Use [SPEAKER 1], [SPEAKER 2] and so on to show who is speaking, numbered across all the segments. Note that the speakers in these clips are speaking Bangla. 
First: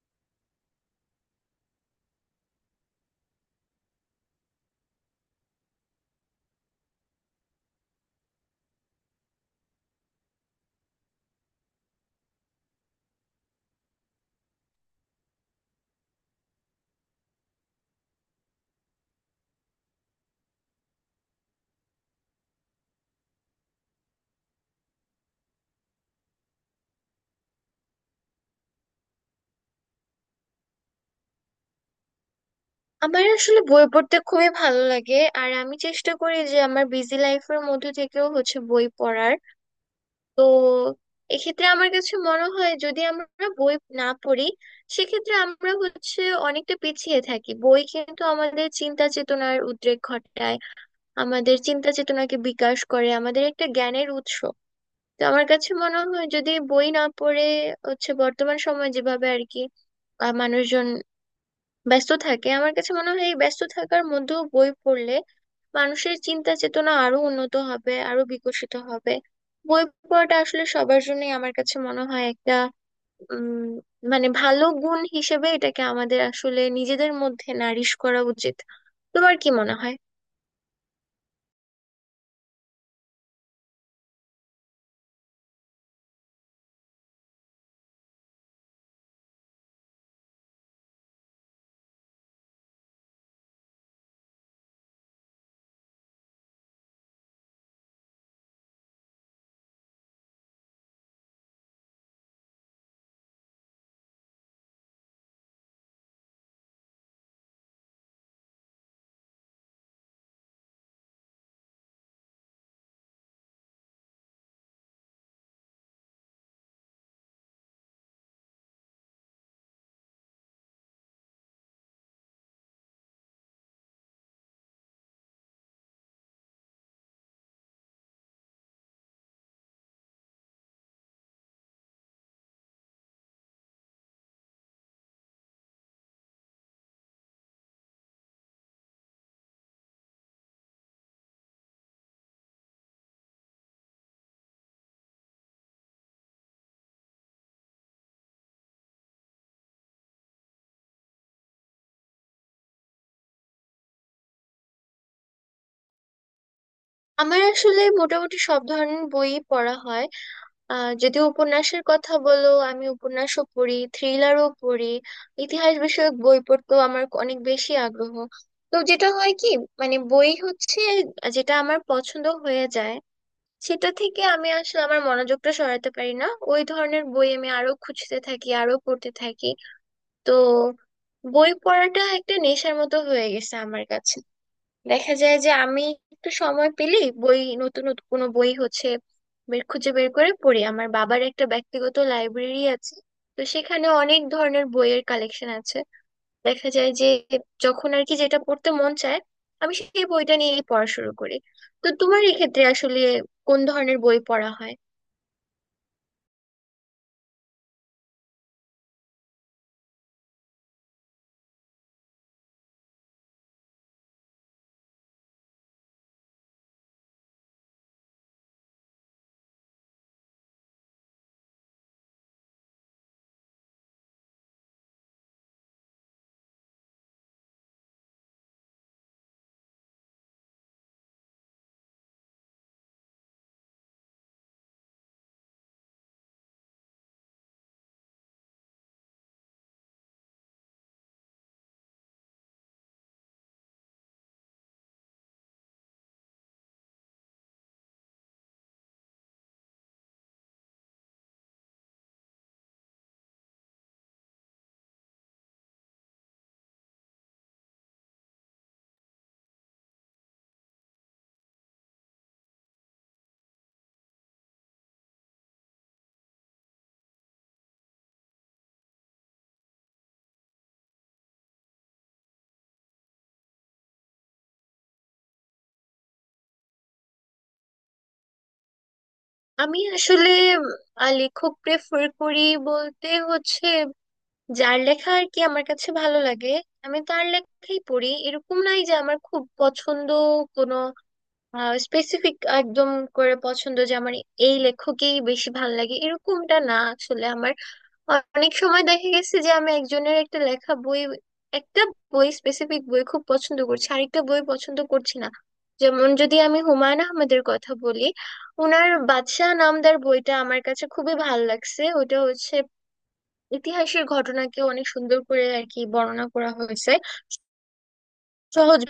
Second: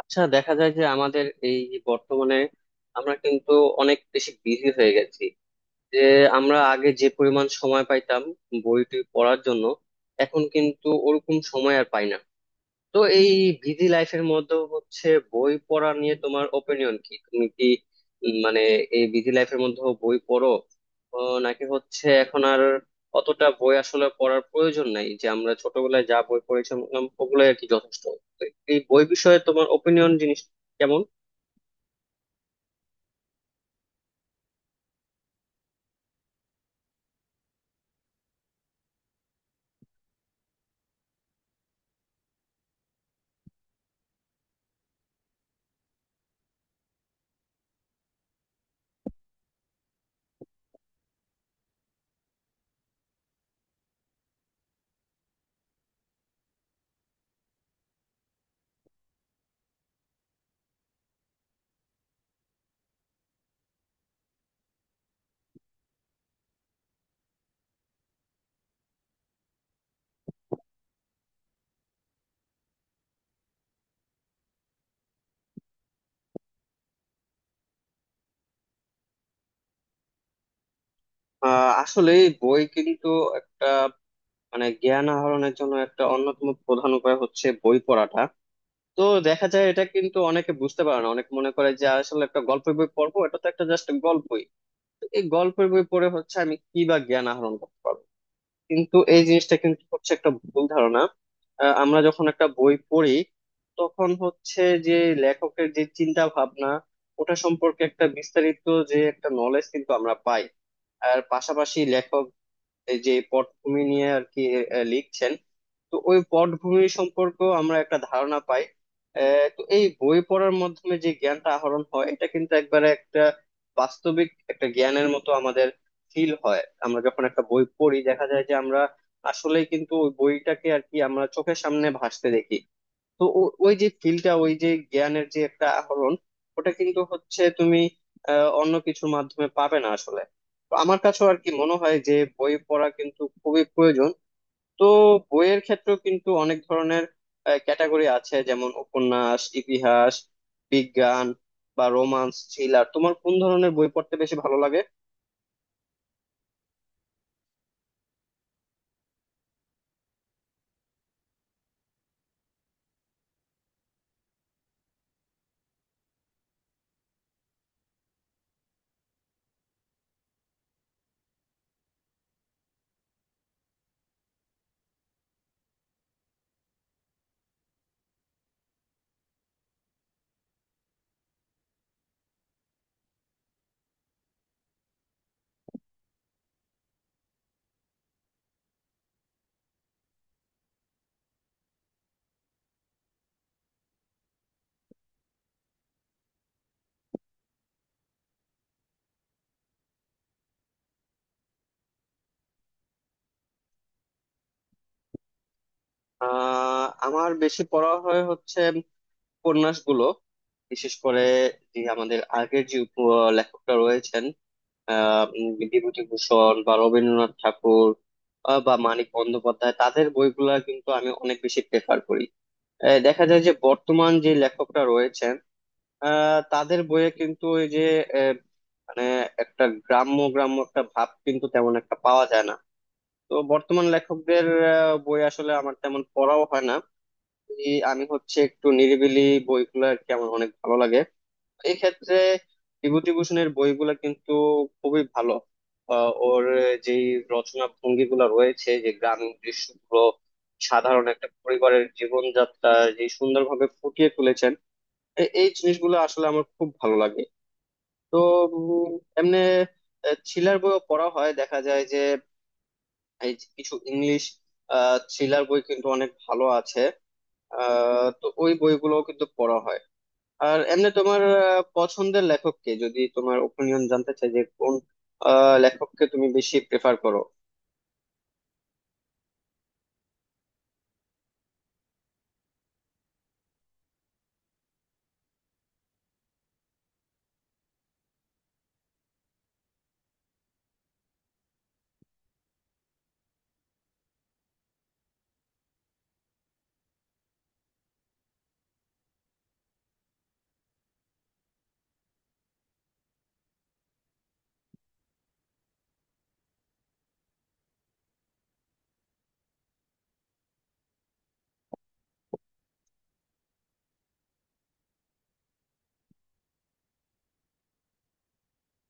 [SPEAKER 1] আচ্ছা, দেখা যায় যে আমাদের এই যে বর্তমানে আমরা কিন্তু অনেক বেশি বিজি হয়ে গেছি, যে আমরা আগে যে পরিমাণ সময় পাইতাম বইটি পড়ার জন্য এখন কিন্তু ওরকম সময় আর পাই না। তো এই বিজি লাইফের মধ্যেও হচ্ছে, বই পড়া নিয়ে তোমার ওপিনিয়ন কি, তুমি কি মানে এই বিজি লাইফের মধ্যেও বই পড়ো, ও, নাকি হচ্ছে এখন আর অতটা বই আসলে পড়ার প্রয়োজন নাই, যে আমরা ছোটবেলায় যা বই পড়েছিলাম ওগুলোই আর কি যথেষ্ট। তো এই বই বিষয়ে তোমার ওপিনিয়ন জিনিস কেমন?
[SPEAKER 2] আমার আসলে বই পড়তে খুবই ভালো লাগে। আর আমি চেষ্টা করি যে আমার বিজি লাইফের মধ্যে থেকেও হচ্ছে বই পড়ার। তো এক্ষেত্রে আমার কাছে মনে হয় যদি আমরা বই না পড়ি, সেক্ষেত্রে আমরা হচ্ছে অনেকটা পিছিয়ে থাকি। বই কিন্তু আমাদের চিন্তা চেতনার উদ্রেক ঘটায়, আমাদের চিন্তা চেতনাকে বিকাশ করে, আমাদের একটা জ্ঞানের উৎস। তো আমার কাছে মনে হয় যদি বই না পড়ে হচ্ছে বর্তমান সময় যেভাবে আর কি মানুষজন ব্যস্ত থাকে, আমার কাছে মনে হয় এই ব্যস্ত থাকার মধ্যেও বই পড়লে মানুষের চিন্তা চেতনা আরো উন্নত হবে, আরো বিকশিত হবে। বই পড়াটা আসলে সবার জন্যই আমার কাছে মনে হয় একটা উম মানে ভালো গুণ হিসেবে এটাকে আমাদের আসলে নিজেদের মধ্যে নারিশ করা উচিত। তোমার কি মনে হয়?
[SPEAKER 1] আসলে বই কিন্তু একটা, মানে জ্ঞান আহরণের জন্য একটা অন্যতম প্রধান উপায় হচ্ছে বই পড়াটা। তো দেখা যায় এটা কিন্তু অনেকে বুঝতে পারে না, অনেকে মনে করে যে আসলে একটা গল্পের বই পড়বো, এটা তো একটা জাস্ট গল্পই। তো এই গল্পের বই পড়ে হচ্ছে আমি কি বা জ্ঞান আহরণ করতে পারবো, কিন্তু এই জিনিসটা কিন্তু হচ্ছে একটা ভুল ধারণা। আমরা যখন একটা বই পড়ি তখন হচ্ছে যে, লেখকের যে চিন্তা ভাবনা, ওটা সম্পর্কে একটা বিস্তারিত যে একটা নলেজ কিন্তু আমরা পাই। আর পাশাপাশি লেখক এই যে পটভূমি নিয়ে আর কি লিখছেন, তো ওই পটভূমি সম্পর্ক আমরা একটা ধারণা পাই। তো এই বই পড়ার মাধ্যমে যে জ্ঞানটা আহরণ হয় এটা কিন্তু একবারে একটা বাস্তবিক একটা জ্ঞানের মতো আমাদের ফিল হয়। আমরা যখন একটা বই পড়ি দেখা যায় যে আমরা আসলেই কিন্তু ওই বইটাকে আর কি আমরা চোখের সামনে ভাসতে দেখি। তো ওই যে ফিলটা, ওই যে জ্ঞানের যে একটা আহরণ, ওটা কিন্তু হচ্ছে তুমি অন্য কিছুর মাধ্যমে পাবে না আসলে। তো আমার কাছেও আর কি মনে হয় যে বই পড়া কিন্তু খুবই প্রয়োজন। তো বইয়ের ক্ষেত্রেও কিন্তু অনেক ধরনের ক্যাটাগরি আছে, যেমন উপন্যাস, ইতিহাস, বিজ্ঞান, বা রোমান্স, থ্রিলার। তোমার কোন ধরনের বই পড়তে বেশি ভালো লাগে?
[SPEAKER 2] আমার আসলে মোটামুটি সব ধরনের বই পড়া হয়। আহ যদি উপন্যাসের কথা বলো, আমি উপন্যাসও পড়ি, থ্রিলারও পড়ি, ইতিহাস বিষয়ক বই পড়তেও আমার অনেক বেশি আগ্রহ। তো যেটা হয় কি, মানে বই হচ্ছে যেটা আমার পছন্দ হয়ে যায়, সেটা থেকে আমি আসলে আমার মনোযোগটা সরাতে পারি না। ওই ধরনের বই আমি আরো খুঁজতে থাকি, আরো পড়তে থাকি। তো বই পড়াটা একটা নেশার মতো হয়ে গেছে আমার কাছে। দেখা যায় যে আমি একটু সময় পেলেই বই, নতুন নতুন কোনো বই হচ্ছে বের খুঁজে বের করে পড়ি। আমার বাবার একটা ব্যক্তিগত লাইব্রেরি আছে, তো সেখানে অনেক ধরনের বইয়ের কালেকশন আছে। দেখা যায় যে যখন আর কি যেটা পড়তে মন চায়, আমি সেই বইটা নিয়েই পড়া শুরু করি। তো তোমার এক্ষেত্রে আসলে কোন ধরনের বই পড়া হয়?
[SPEAKER 1] আমার বেশি পড়া হয় হচ্ছে উপন্যাসগুলো, বিশেষ করে যে আমাদের আগের যে লেখকরা রয়েছেন। বিভূতিভূষণ বা রবীন্দ্রনাথ ঠাকুর, বা মানিক বন্দ্যোপাধ্যায়, তাদের বইগুলা কিন্তু আমি অনেক বেশি প্রেফার করি। দেখা যায় যে বর্তমান যে লেখকরা রয়েছেন, তাদের বইয়ে কিন্তু ওই যে আহ, মানে একটা গ্রাম্য গ্রাম্য একটা ভাব কিন্তু তেমন একটা পাওয়া যায় না। তো বর্তমান লেখকদের বই আসলে আমার তেমন পড়াও হয় না। এই আমি হচ্ছে একটু নিরিবিলি বইগুলো আর কি আমার অনেক ভালো লাগে। এই ক্ষেত্রে বিভূতিভূষণের বইগুলো কিন্তু খুবই ভালো। ওর যে রচনা ভঙ্গি গুলো রয়েছে, যে গ্রামীণ দৃশ্যগুলো, সাধারণ একটা পরিবারের জীবনযাত্রা যে সুন্দরভাবে ফুটিয়ে তুলেছেন, এই জিনিসগুলো আসলে আমার খুব ভালো লাগে। তো উম, এমনি থ্রিলার বইও পড়া হয়, দেখা যায় যে এই যে কিছু ইংলিশ থ্রিলার বই কিন্তু অনেক ভালো আছে। তো ওই বইগুলোও কিন্তু পড়া হয়। আর এমনি তোমার পছন্দের লেখক কে, যদি তোমার ওপিনিয়ন জানতে চাই যে কোন লেখককে তুমি বেশি প্রেফার করো?
[SPEAKER 2] আমি আসলে লেখক প্রেফার করি বলতে হচ্ছে যার লেখা আর কি আমার কাছে ভালো লাগে, আমি তার লেখাই পড়ি। এরকম নাই যে আমার খুব পছন্দ কোনো স্পেসিফিক একদম করে পছন্দ যে আমার এই লেখকেই বেশি ভালো লাগে, এরকমটা না আসলে আমার। অনেক সময় দেখা গেছে যে আমি একজনের একটা লেখা বই, একটা বই স্পেসিফিক বই খুব পছন্দ করছি, আরেকটা বই পছন্দ করছি না। যেমন যদি আমি হুমায়ুন আহমেদের কথা বলি, ওনার বাদশাহ নামদার বইটা আমার কাছে খুবই ভালো লাগছে। ওটা হচ্ছে ইতিহাসের ঘটনাকে অনেক সুন্দর করে আর কি বর্ণনা করা হয়েছে সহজ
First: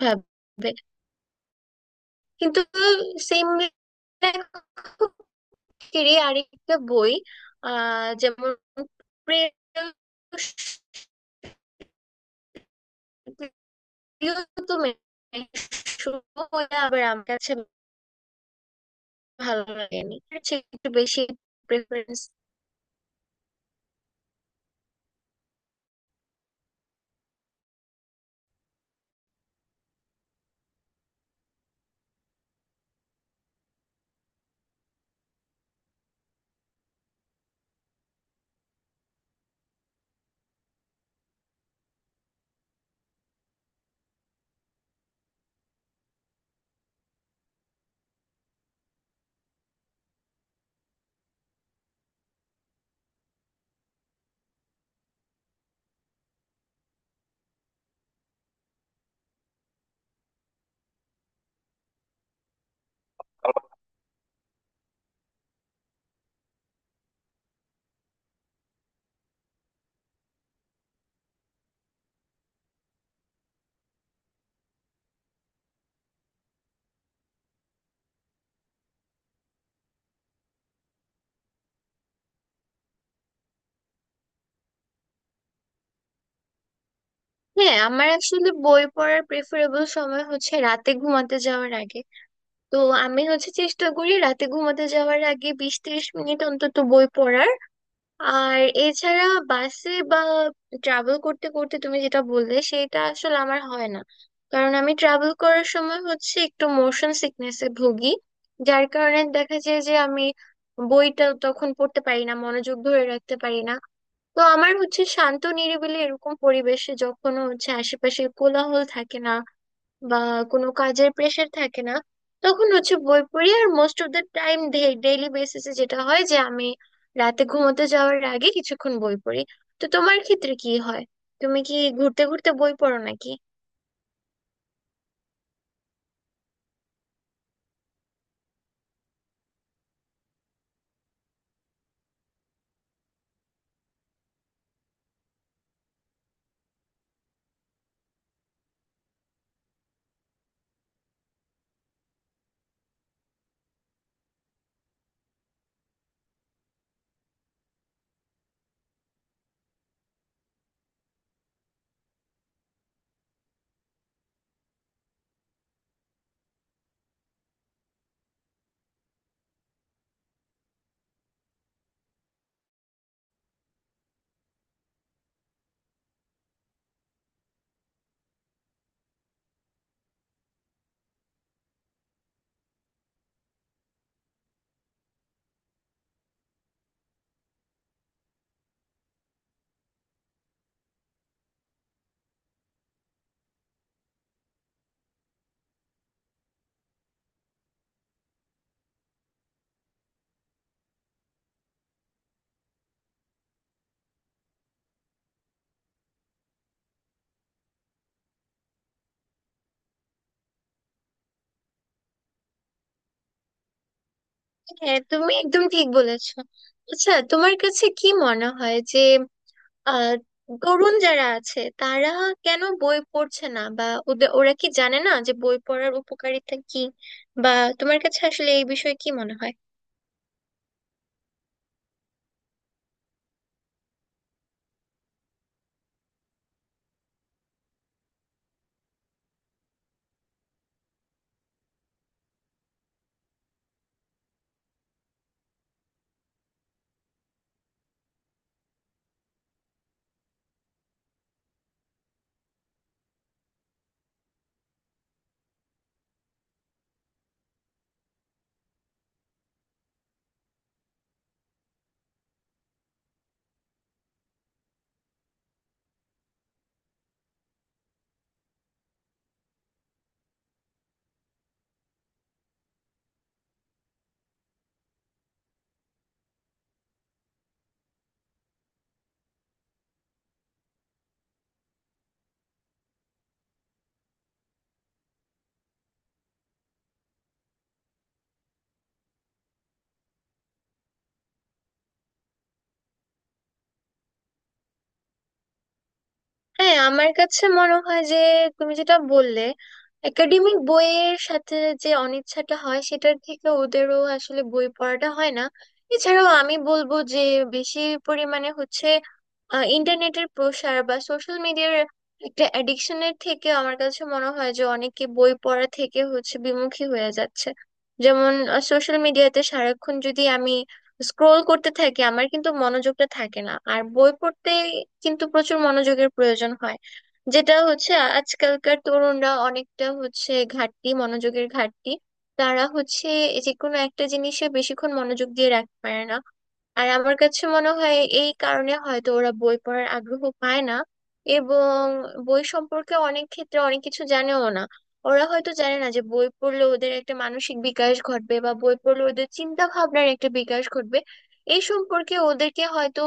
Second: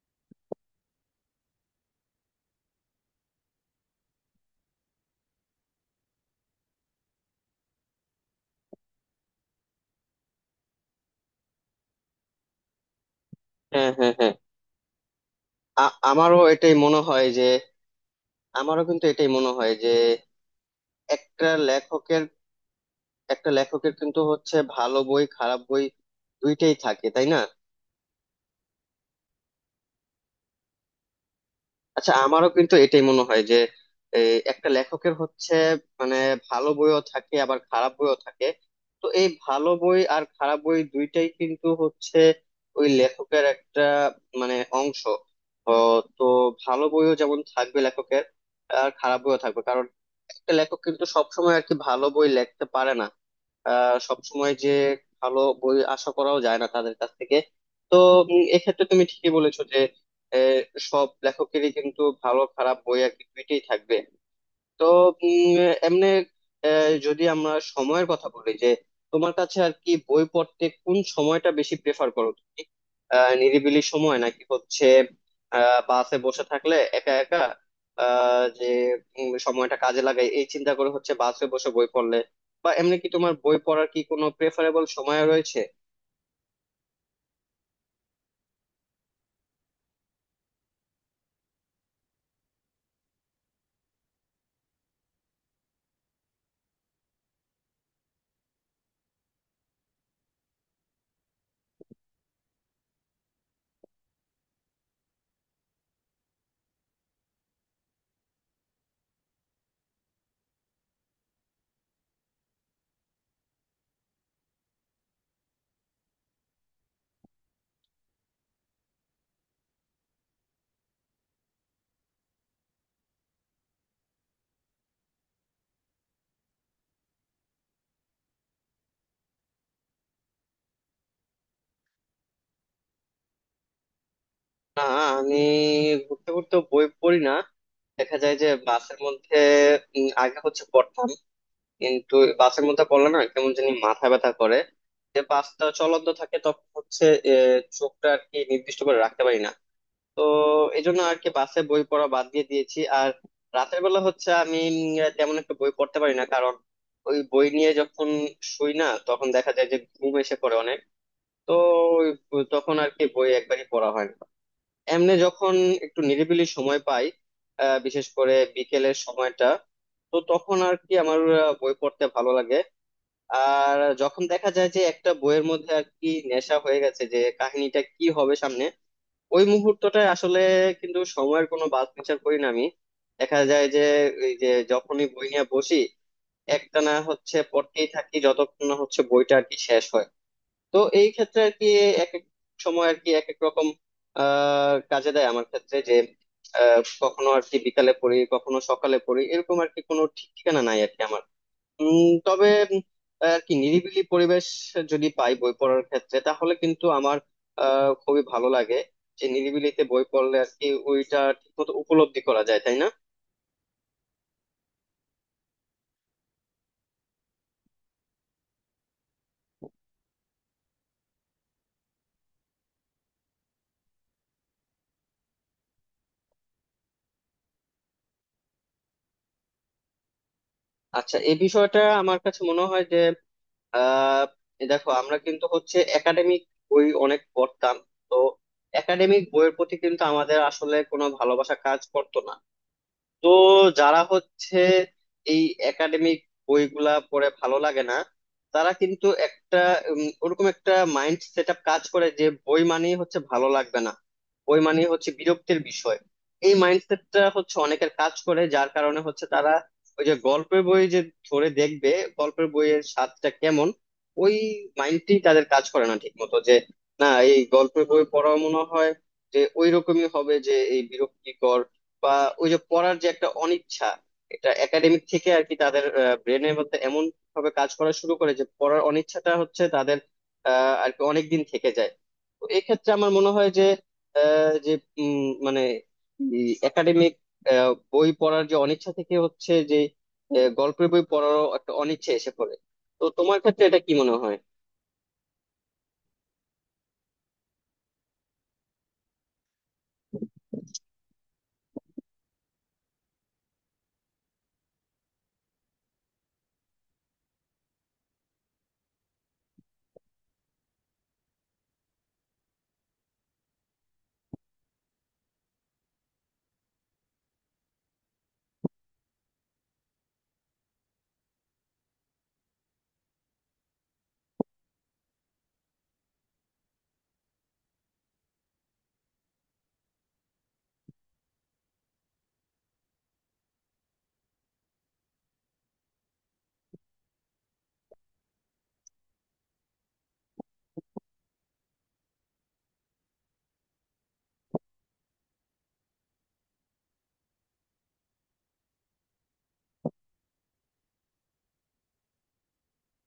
[SPEAKER 2] ভাবে। কিন্তু সেম আরেকটা বই আহ যেমন প্রিয়তম
[SPEAKER 1] হ্যাঁ, হ্যাঁ, হ্যাঁ। আমারও এটাই মনে
[SPEAKER 2] আবার আমার
[SPEAKER 1] হয় যে,
[SPEAKER 2] কাছে
[SPEAKER 1] আমারও কিন্তু এটাই মনে
[SPEAKER 2] ভালো
[SPEAKER 1] হয় যে
[SPEAKER 2] লাগেনি। এর চেয়ে একটু বেশি
[SPEAKER 1] একটা
[SPEAKER 2] প্রেফারেন্স।
[SPEAKER 1] লেখকের, একটা লেখকের কিন্তু হচ্ছে ভালো বই, খারাপ বই, দুইটাই থাকে, তাই না? আচ্ছা, আমারও কিন্তু এটাই মনে হয় যে এই একটা লেখকের হচ্ছে, মানে ভালো বইও থাকে আবার খারাপ বইও থাকে। তো এই ভালো বই আর খারাপ বই দুইটাই কিন্তু হচ্ছে ওই লেখকের একটা, মানে অংশ। ও, তো ভালো বইও যেমন থাকবে লেখকের আর খারাপ বইও থাকবে, কারণ একটা লেখক কিন্তু সবসময় আর কি ভালো বই লিখতে পারে না। সবসময় যে ভালো বই আশা করাও যায় না তাদের কাছ থেকে। তো এক্ষেত্রে তুমি ঠিকই বলেছো। আহ, সব লেখকেরই কিন্তু ভালো খারাপ বই আর কি দুইটাই থাকবে। তো উম, এমনি যদি আমরা সময়ের কথা বলি, যে তোমার কাছে আর কি বই পড়তে কোন সময়টা বেশি প্রেফার করো তুমি, নিরিবিলি সময়, নাকি হচ্ছে বাসে বসে থাকলে একা একা আহ, যে সময়টা কাজে লাগাই এই চিন্তা করে হচ্ছে বাসে বসে বই পড়লে, বা এমনি কি তোমার বই পড়ার কি কোনো প্রেফারেবল সময় রয়েছে?
[SPEAKER 2] হ্যাঁ, আমার আসলে বই পড়ার প্রেফারেবল সময় হচ্ছে রাতে ঘুমাতে যাওয়ার আগে। তো আমি হচ্ছে চেষ্টা করি রাতে ঘুমাতে যাওয়ার আগে 20-30 মিনিট অন্তত বই পড়ার। আর এছাড়া বাসে বা ট্রাভেল করতে করতে তুমি যেটা বললে, সেটা আসলে আমার হয় না। কারণ আমি ট্রাভেল করার সময় হচ্ছে একটু মোশন সিকনেসে ভুগি, যার কারণে দেখা যায় যে আমি বইটা তখন পড়তে পারি না, মনোযোগ ধরে রাখতে পারি না। তো আমার হচ্ছে শান্ত নিরিবিলি এরকম পরিবেশে যখন হচ্ছে আশেপাশে কোলাহল থাকে না বা কোনো কাজের প্রেশার থাকে না, তখন হচ্ছে বই পড়ি। আর most of the time, daily বেসিসে যেটা হয় যে আমি রাতে ঘুমোতে যাওয়ার আগে কিছুক্ষণ বই পড়ি। তো তোমার ক্ষেত্রে কি হয়? তুমি কি ঘুরতে ঘুরতে বই পড়ো নাকি?
[SPEAKER 1] না, আমি ঘুরতে ঘুরতে বই পড়ি না। দেখা যায় যে বাসের মধ্যে আগে হচ্ছে পড়তাম, কিন্তু বাসের মধ্যে পড়লে না কেমন জানি মাথা ব্যথা করে। যে বাসটা চলন্ত থাকে তখন হচ্ছে চোখটা আর কি নির্দিষ্ট করে রাখতে পারি না। তো এই জন্য আর কি বাসে বই পড়া বাদ দিয়ে দিয়েছি। আর রাতের বেলা হচ্ছে আমি তেমন একটা বই পড়তে পারি না, কারণ ওই বই নিয়ে যখন শুই না তখন দেখা যায় যে ঘুম এসে পড়ে অনেক। তো তখন আর কি বই একবারই পড়া হয় না। এমনি যখন একটু নিরিবিলি সময় পাই, বিশেষ করে বিকেলের সময়টা, তো তখন আর কি আমার বই পড়তে ভালো লাগে। আর যখন দেখা যায় যে একটা বইয়ের মধ্যে আর কি নেশা হয়ে গেছে, যে কাহিনীটা কি হবে সামনে, ওই মুহূর্তটায় আসলে কিন্তু সময়ের কোনো বাদ বিচার করি না আমি। দেখা যায় যে এই যে যখনই বই নিয়ে বসি একটানা হচ্ছে পড়তেই থাকি যতক্ষণ না হচ্ছে বইটা আর কি শেষ হয়। তো এই ক্ষেত্রে আর কি এক এক সময় আর কি এক এক রকম কাজে দেয় আমার ক্ষেত্রে, যে কখনো আর কি বিকালে পড়ি কখনো সকালে পড়ি, এরকম আর কি কোনো ঠিক ঠিকানা নাই আর কি আমার। তবে উম, আর কি নিরিবিলি পরিবেশ যদি পাই বই পড়ার ক্ষেত্রে, তাহলে কিন্তু আমার খুবই ভালো লাগে। যে নিরিবিলিতে বই পড়লে আর কি ওইটা ঠিক মতো উপলব্ধি করা যায়, তাই না?
[SPEAKER 2] হ্যাঁ, তুমি একদম ঠিক বলেছো। আচ্ছা, তোমার কাছে কি মনে হয় যে আহ তরুণ যারা আছে তারা কেন বই পড়ছে না, বা ওরা কি জানে না যে বই পড়ার উপকারিতা কি, বা তোমার কাছে আসলে এই বিষয়ে কি মনে হয়?
[SPEAKER 1] আচ্ছা, এই বিষয়টা আমার কাছে মনে হয় যে আহ এই দেখো, আমরা কিন্তু হচ্ছে একাডেমিক বই অনেক পড়তাম। তো একাডেমিক বইয়ের প্রতি কিন্তু আমাদের আসলে কোনো ভালোবাসা কাজ করতো না। তো যারা হচ্ছে এই একাডেমিক বইগুলা পড়ে ভালো লাগে না, তারা কিন্তু একটা ওরকম একটা মাইন্ড সেট আপ কাজ করে যে বই মানেই হচ্ছে ভালো লাগবে না, বই মানেই হচ্ছে বিরক্তির বিষয়। এই মাইন্ডসেটটা হচ্ছে অনেকের কাজ করে, যার কারণে হচ্ছে তারা ওই যে গল্পের বই যে ধরে দেখবে গল্পের বইয়ের স্বাদটা কেমন, ওই মাইন্ডটি তাদের কাজ করে না ঠিক মতো। যে না, এই গল্পের বই পড়া মনে হয় যে ওই রকমই হবে, যে এই বিরক্তিকর, বা ওই যে পড়ার যে একটা অনিচ্ছা, এটা একাডেমিক থেকে আর কি তাদের ব্রেনের মধ্যে এমন ভাবে কাজ করা শুরু করে যে পড়ার অনিচ্ছাটা হচ্ছে তাদের আর কি অনেকদিন থেকে যায়। তো এক্ষেত্রে আমার মনে হয় যে আহ, যে উম, মানে একাডেমিক বই পড়ার যে অনিচ্ছা থেকে হচ্ছে যে গল্পের বই পড়ারও একটা অনিচ্ছা এসে পড়ে। তো তোমার ক্ষেত্রে এটা কি মনে হয়?
[SPEAKER 2] হ্যাঁ, আমার কাছে মনে হয় যে তুমি যেটা বললে একাডেমিক বইয়ের সাথে যে অনিচ্ছাটা হয় সেটার থেকে ওদেরও আসলে বই পড়াটা হয় না। এছাড়াও আমি বলবো যে বেশি পরিমাণে হচ্ছে ইন্টারনেটের প্রসার বা সোশ্যাল মিডিয়ার একটা অ্যাডিকশনের থেকে আমার কাছে মনে হয় যে অনেকে বই পড়া থেকে হচ্ছে বিমুখী হয়ে যাচ্ছে। যেমন সোশ্যাল মিডিয়াতে সারাক্ষণ যদি আমি স্ক্রোল করতে থাকি, আমার কিন্তু মনোযোগটা থাকে না আর। বই পড়তে কিন্তু প্রচুর মনোযোগের প্রয়োজন হয়, যেটা হচ্ছে আজকালকার তরুণরা অনেকটা হচ্ছে ঘাটতি, মনোযোগের ঘাটতি। তারা হচ্ছে যে কোনো একটা জিনিসে বেশিক্ষণ মনোযোগ দিয়ে রাখতে পারে না। আর আমার কাছে মনে হয় এই কারণে হয়তো ওরা বই পড়ার আগ্রহ পায় না এবং বই সম্পর্কে অনেক ক্ষেত্রে অনেক কিছু জানেও না। ওরা হয়তো জানে না যে বই পড়লে ওদের একটা মানসিক বিকাশ ঘটবে বা বই পড়লে ওদের চিন্তা ভাবনার একটা বিকাশ ঘটবে। এই সম্পর্কে ওদেরকে হয়তো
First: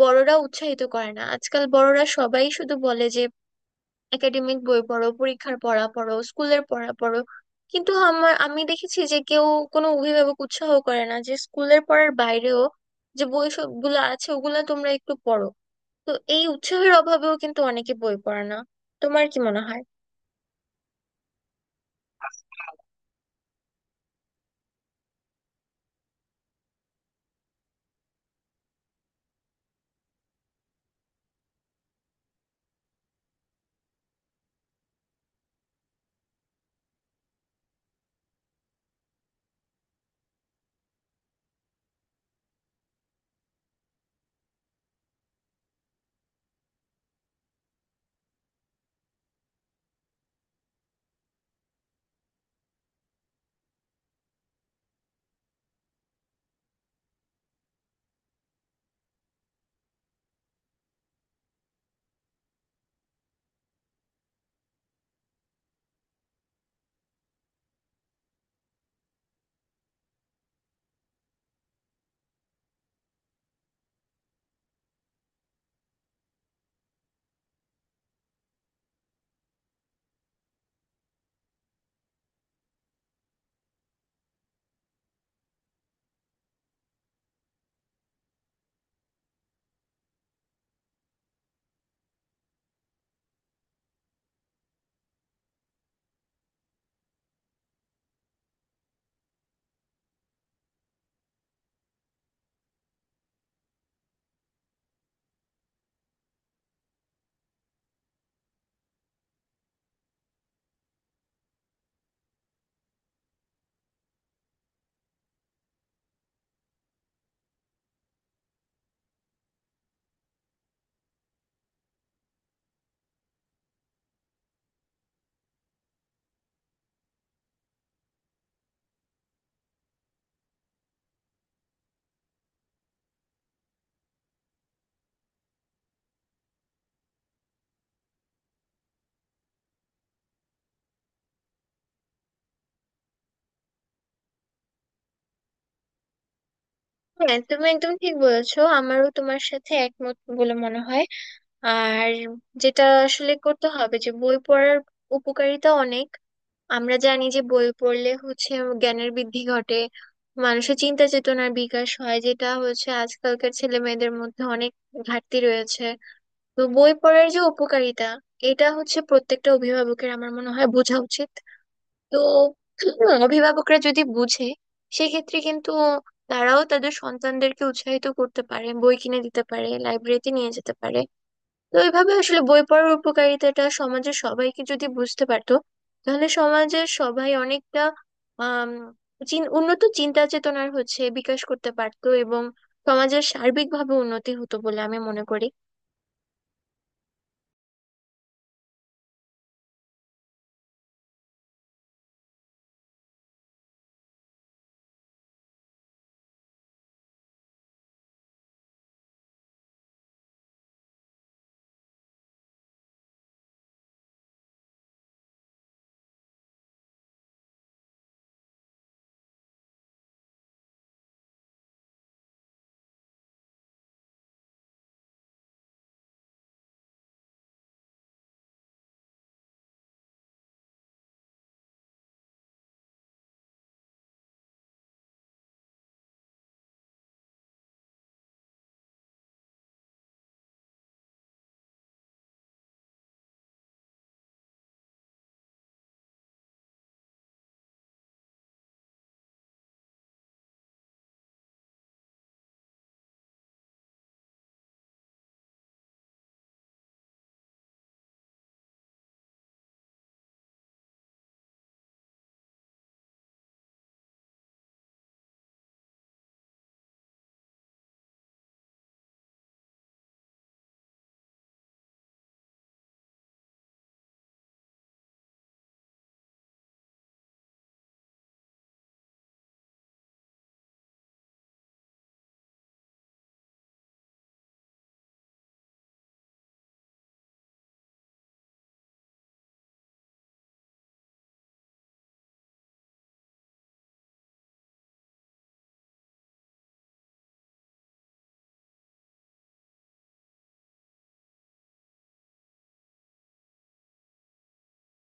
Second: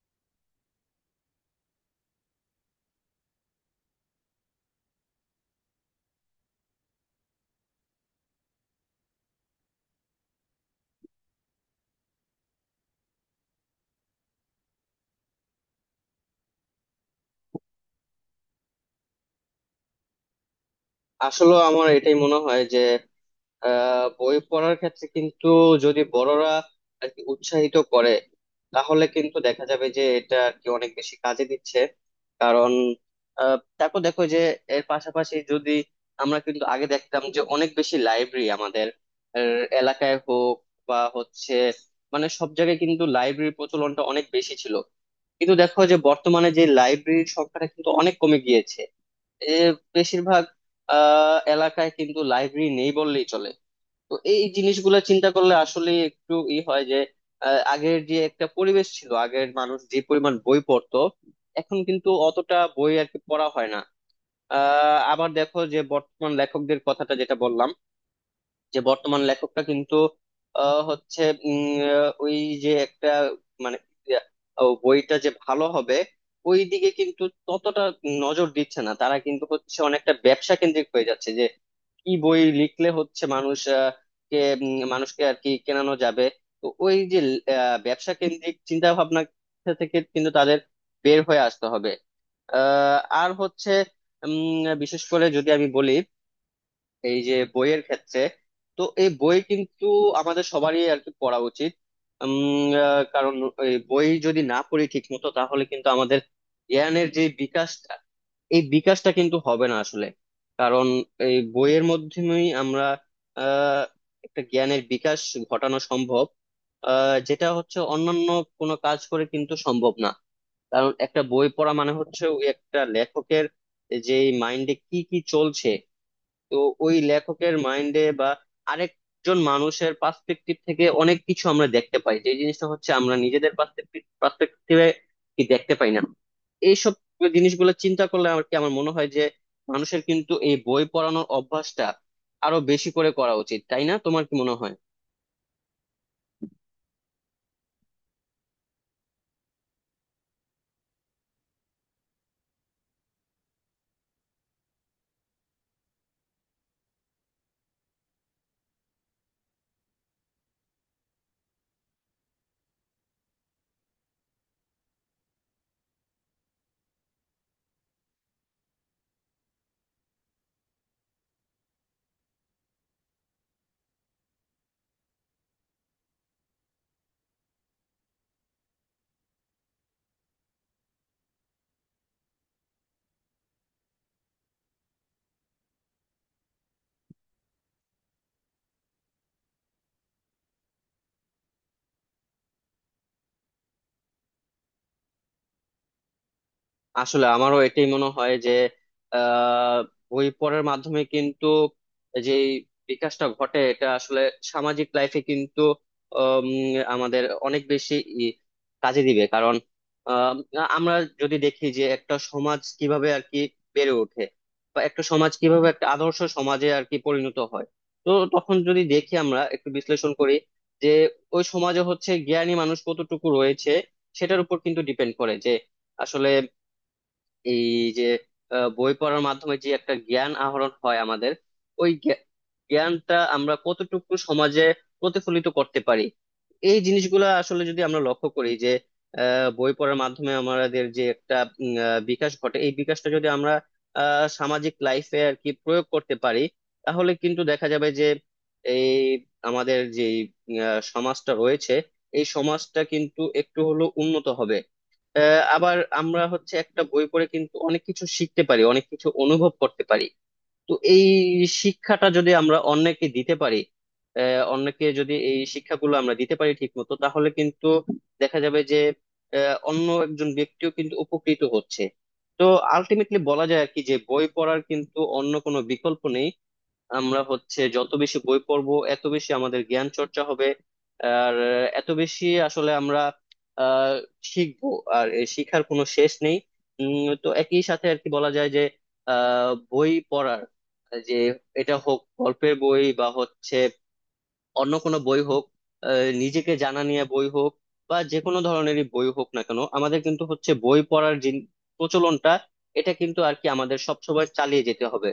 [SPEAKER 2] বড়রা উৎসাহিত করে না। আজকাল বড়রা সবাই শুধু বলে যে একাডেমিক বই পড়ো, পরীক্ষার পড়া পড়ো, স্কুলের পড়া পড়ো। কিন্তু আমার আমি দেখেছি যে কেউ কোনো অভিভাবক উৎসাহ করে না যে স্কুলের পড়ার বাইরেও যে বই সবগুলো আছে ওগুলা তোমরা একটু পড়ো। তো এই উৎসাহের অভাবেও কিন্তু অনেকে বই পড়ে না। তোমার কি মনে হয়?
[SPEAKER 1] আসলে আমার এটাই মনে হয় যে বই পড়ার ক্ষেত্রে কিন্তু, যদি বড়রা আর কি উৎসাহিত করে, তাহলে কিন্তু দেখা যাবে যে এটা আর কি অনেক বেশি কাজে দিচ্ছে। কারণ তারপর দেখো যে এর পাশাপাশি যদি, আমরা কিন্তু আগে দেখতাম যে অনেক বেশি লাইব্রেরি আমাদের এলাকায় হোক বা হচ্ছে মানে সব জায়গায় কিন্তু লাইব্রেরির প্রচলনটা অনেক বেশি ছিল। কিন্তু দেখো যে বর্তমানে যে লাইব্রেরির সংখ্যাটা কিন্তু অনেক কমে গিয়েছে। এ বেশিরভাগ এলাকায় কিন্তু লাইব্রেরি নেই বললেই চলে। তো এই জিনিসগুলো চিন্তা করলে আসলে একটু ই হয়, যে আগের যে একটা পরিবেশ ছিল, আগের মানুষ যে পরিমাণ বই পড়তো, এখন কিন্তু অতটা বই আর কি পড়া হয় না। আবার দেখো যে বর্তমান লেখকদের কথাটা যেটা বললাম, যে বর্তমান লেখকটা কিন্তু হচ্ছে উম, ওই যে একটা, মানে বইটা যে ভালো হবে, ওই দিকে কিন্তু ততটা নজর দিচ্ছে না, তারা কিন্তু হচ্ছে অনেকটা ব্যবসা কেন্দ্রিক হয়ে যাচ্ছে। কি বই লিখলে হচ্ছে মানুষ কে মানুষকে আর কি কেনানো যাবে। তো ওই যে ব্যবসা কেন্দ্রিক চিন্তা ভাবনা থেকে কিন্তু তাদের বের হয়ে আসতে হবে। আর হচ্ছে বিশেষ করে যদি আমি বলি এই যে বইয়ের ক্ষেত্রে, তো এই বই কিন্তু আমাদের সবারই আর কি পড়া উচিত। কারণ এই বই যদি না পড়ি ঠিক মতো, তাহলে কিন্তু আমাদের জ্ঞানের যে বিকাশ, এই বিকাশটা কিন্তু হবে না আসলে। কারণ এই বইয়ের মাধ্যমেই আমরা আহ একটা জ্ঞানের বিকাশ ঘটানো সম্ভব। যেটা হচ্ছে অন্যান্য কোনো কাজ করে কিন্তু সম্ভব না। কারণ একটা বই পড়া মানে হচ্ছে ওই একটা লেখকের যে মাইন্ডে কি কি চলছে। তো ওই লেখকের মাইন্ডে বা আরেকজন মানুষের পার্সপেক্টিভ থেকে অনেক কিছু আমরা দেখতে পাই, যে জিনিসটা হচ্ছে আমরা নিজেদের পার্সপেক্টিভে কি দেখতে পাই না। এইসব জিনিসগুলো চিন্তা করলে আমার মনে হয় যে, মানুষের কিন্তু এই বই পড়ানোর অভ্যাসটা আরো বেশি করে করা উচিত, তাই না? তোমার কি মনে হয়?
[SPEAKER 2] হ্যাঁ, তুমি একদম ঠিক বলেছো। আমারও তোমার সাথে একমত বলে মনে হয়। আর যেটা আসলে করতে হবে যে বই পড়ার উপকারিতা অনেক। আমরা জানি যে বই পড়লে হচ্ছে জ্ঞানের বৃদ্ধি ঘটে, মানুষের চিন্তা চেতনার বিকাশ হয়, যেটা হচ্ছে আজকালকার ছেলে মেয়েদের মধ্যে অনেক ঘাটতি রয়েছে। তো বই পড়ার যে উপকারিতা, এটা হচ্ছে প্রত্যেকটা অভিভাবকের আমার মনে হয় বোঝা উচিত। তো অভিভাবকরা যদি বুঝে, সেক্ষেত্রে কিন্তু তারাও তাদের সন্তানদেরকে উৎসাহিত করতে পারে, বই কিনে দিতে পারে, লাইব্রেরিতে নিয়ে যেতে পারে। তো এইভাবে আসলে বই পড়ার উপকারিতাটা সমাজের সবাইকে যদি বুঝতে পারতো, তাহলে সমাজের সবাই অনেকটা আম, উন্নত চিন্তা চেতনার হচ্ছে বিকাশ করতে পারতো এবং সমাজের সার্বিকভাবে উন্নতি হতো বলে আমি মনে করি।
[SPEAKER 1] আসলে আমারও এটাই মনে হয় যে আহ বই পড়ার মাধ্যমে কিন্তু যে বিকাশটা ঘটে এটা আসলে সামাজিক লাইফে কিন্তু উম, আমাদের অনেক বেশি ই- কাজে দিবে, কারণ আহ, আমরা যদি দেখি যে একটা সমাজ কিভাবে আর কি বেড়ে ওঠে, বা একটা সমাজ কিভাবে একটা আদর্শ সমাজে আর কি পরিণত হয়। তো তখন যদি দেখি আমরা একটু বিশ্লেষণ করি যে ওই সমাজে হচ্ছে জ্ঞানী মানুষ কতটুকু রয়েছে, সেটার উপর কিন্তু ডিপেন্ড করে যে, আসলে এই যে বই পড়ার মাধ্যমে যে একটা জ্ঞান আহরণ হয় আমাদের, ওই জ্ঞা- জ্ঞানটা আমরা কতটুকু সমাজে প্রতিফলিত করতে পারি। এই জিনিসগুলো আসলে যদি আমরা লক্ষ্য করি, যে বই পড়ার মাধ্যমে আমাদের যে একটা বিকাশ ঘটে, এই বিকাশটা যদি আমরা সামাজিক লাইফে আর কি প্রয়োগ করতে পারি, তাহলে কিন্তু দেখা যাবে যে এই আমাদের যে সমাজটা রয়েছে, এই সমাজটা কিন্তু একটু হলেও উন্নত হবে। আবার আমরা হচ্ছে একটা বই পড়ে কিন্তু অনেক কিছু শিখতে পারি, অনেক কিছু অনুভব করতে পারি। তো এই শিক্ষাটা যদি আমরা অন্যকে দিতে পারি, অন্যকে যদি এই শিক্ষাগুলো আমরা দিতে পারি ঠিক মতো, তাহলে কিন্তু দেখা যাবে যে অন্য একজন ব্যক্তিও কিন্তু উপকৃত হচ্ছে। তো আলটিমেটলি বলা যায় আর কি যে বই পড়ার কিন্তু অন্য কোনো বিকল্প নেই। আমরা হচ্ছে যত বেশি বই পড়বো এত বেশি আমাদের জ্ঞান চর্চা হবে, আর এত বেশি আসলে আমরা আহ শিখবো। আর এই শিখার কোনো শেষ নেই। তো একই সাথে আর কি বলা যায় যে, বই পড়ার যে, এটা হোক গল্পের বই বা হচ্ছে অন্য কোনো বই হোক, আহ, নিজেকে জানা নিয়ে বই হোক বা যে কোনো ধরনেরই বই হোক না কেন, আমাদের কিন্তু হচ্ছে বই পড়ার যে প্রচলনটা এটা কিন্তু আর কি আমাদের সবসময় চালিয়ে যেতে হবে।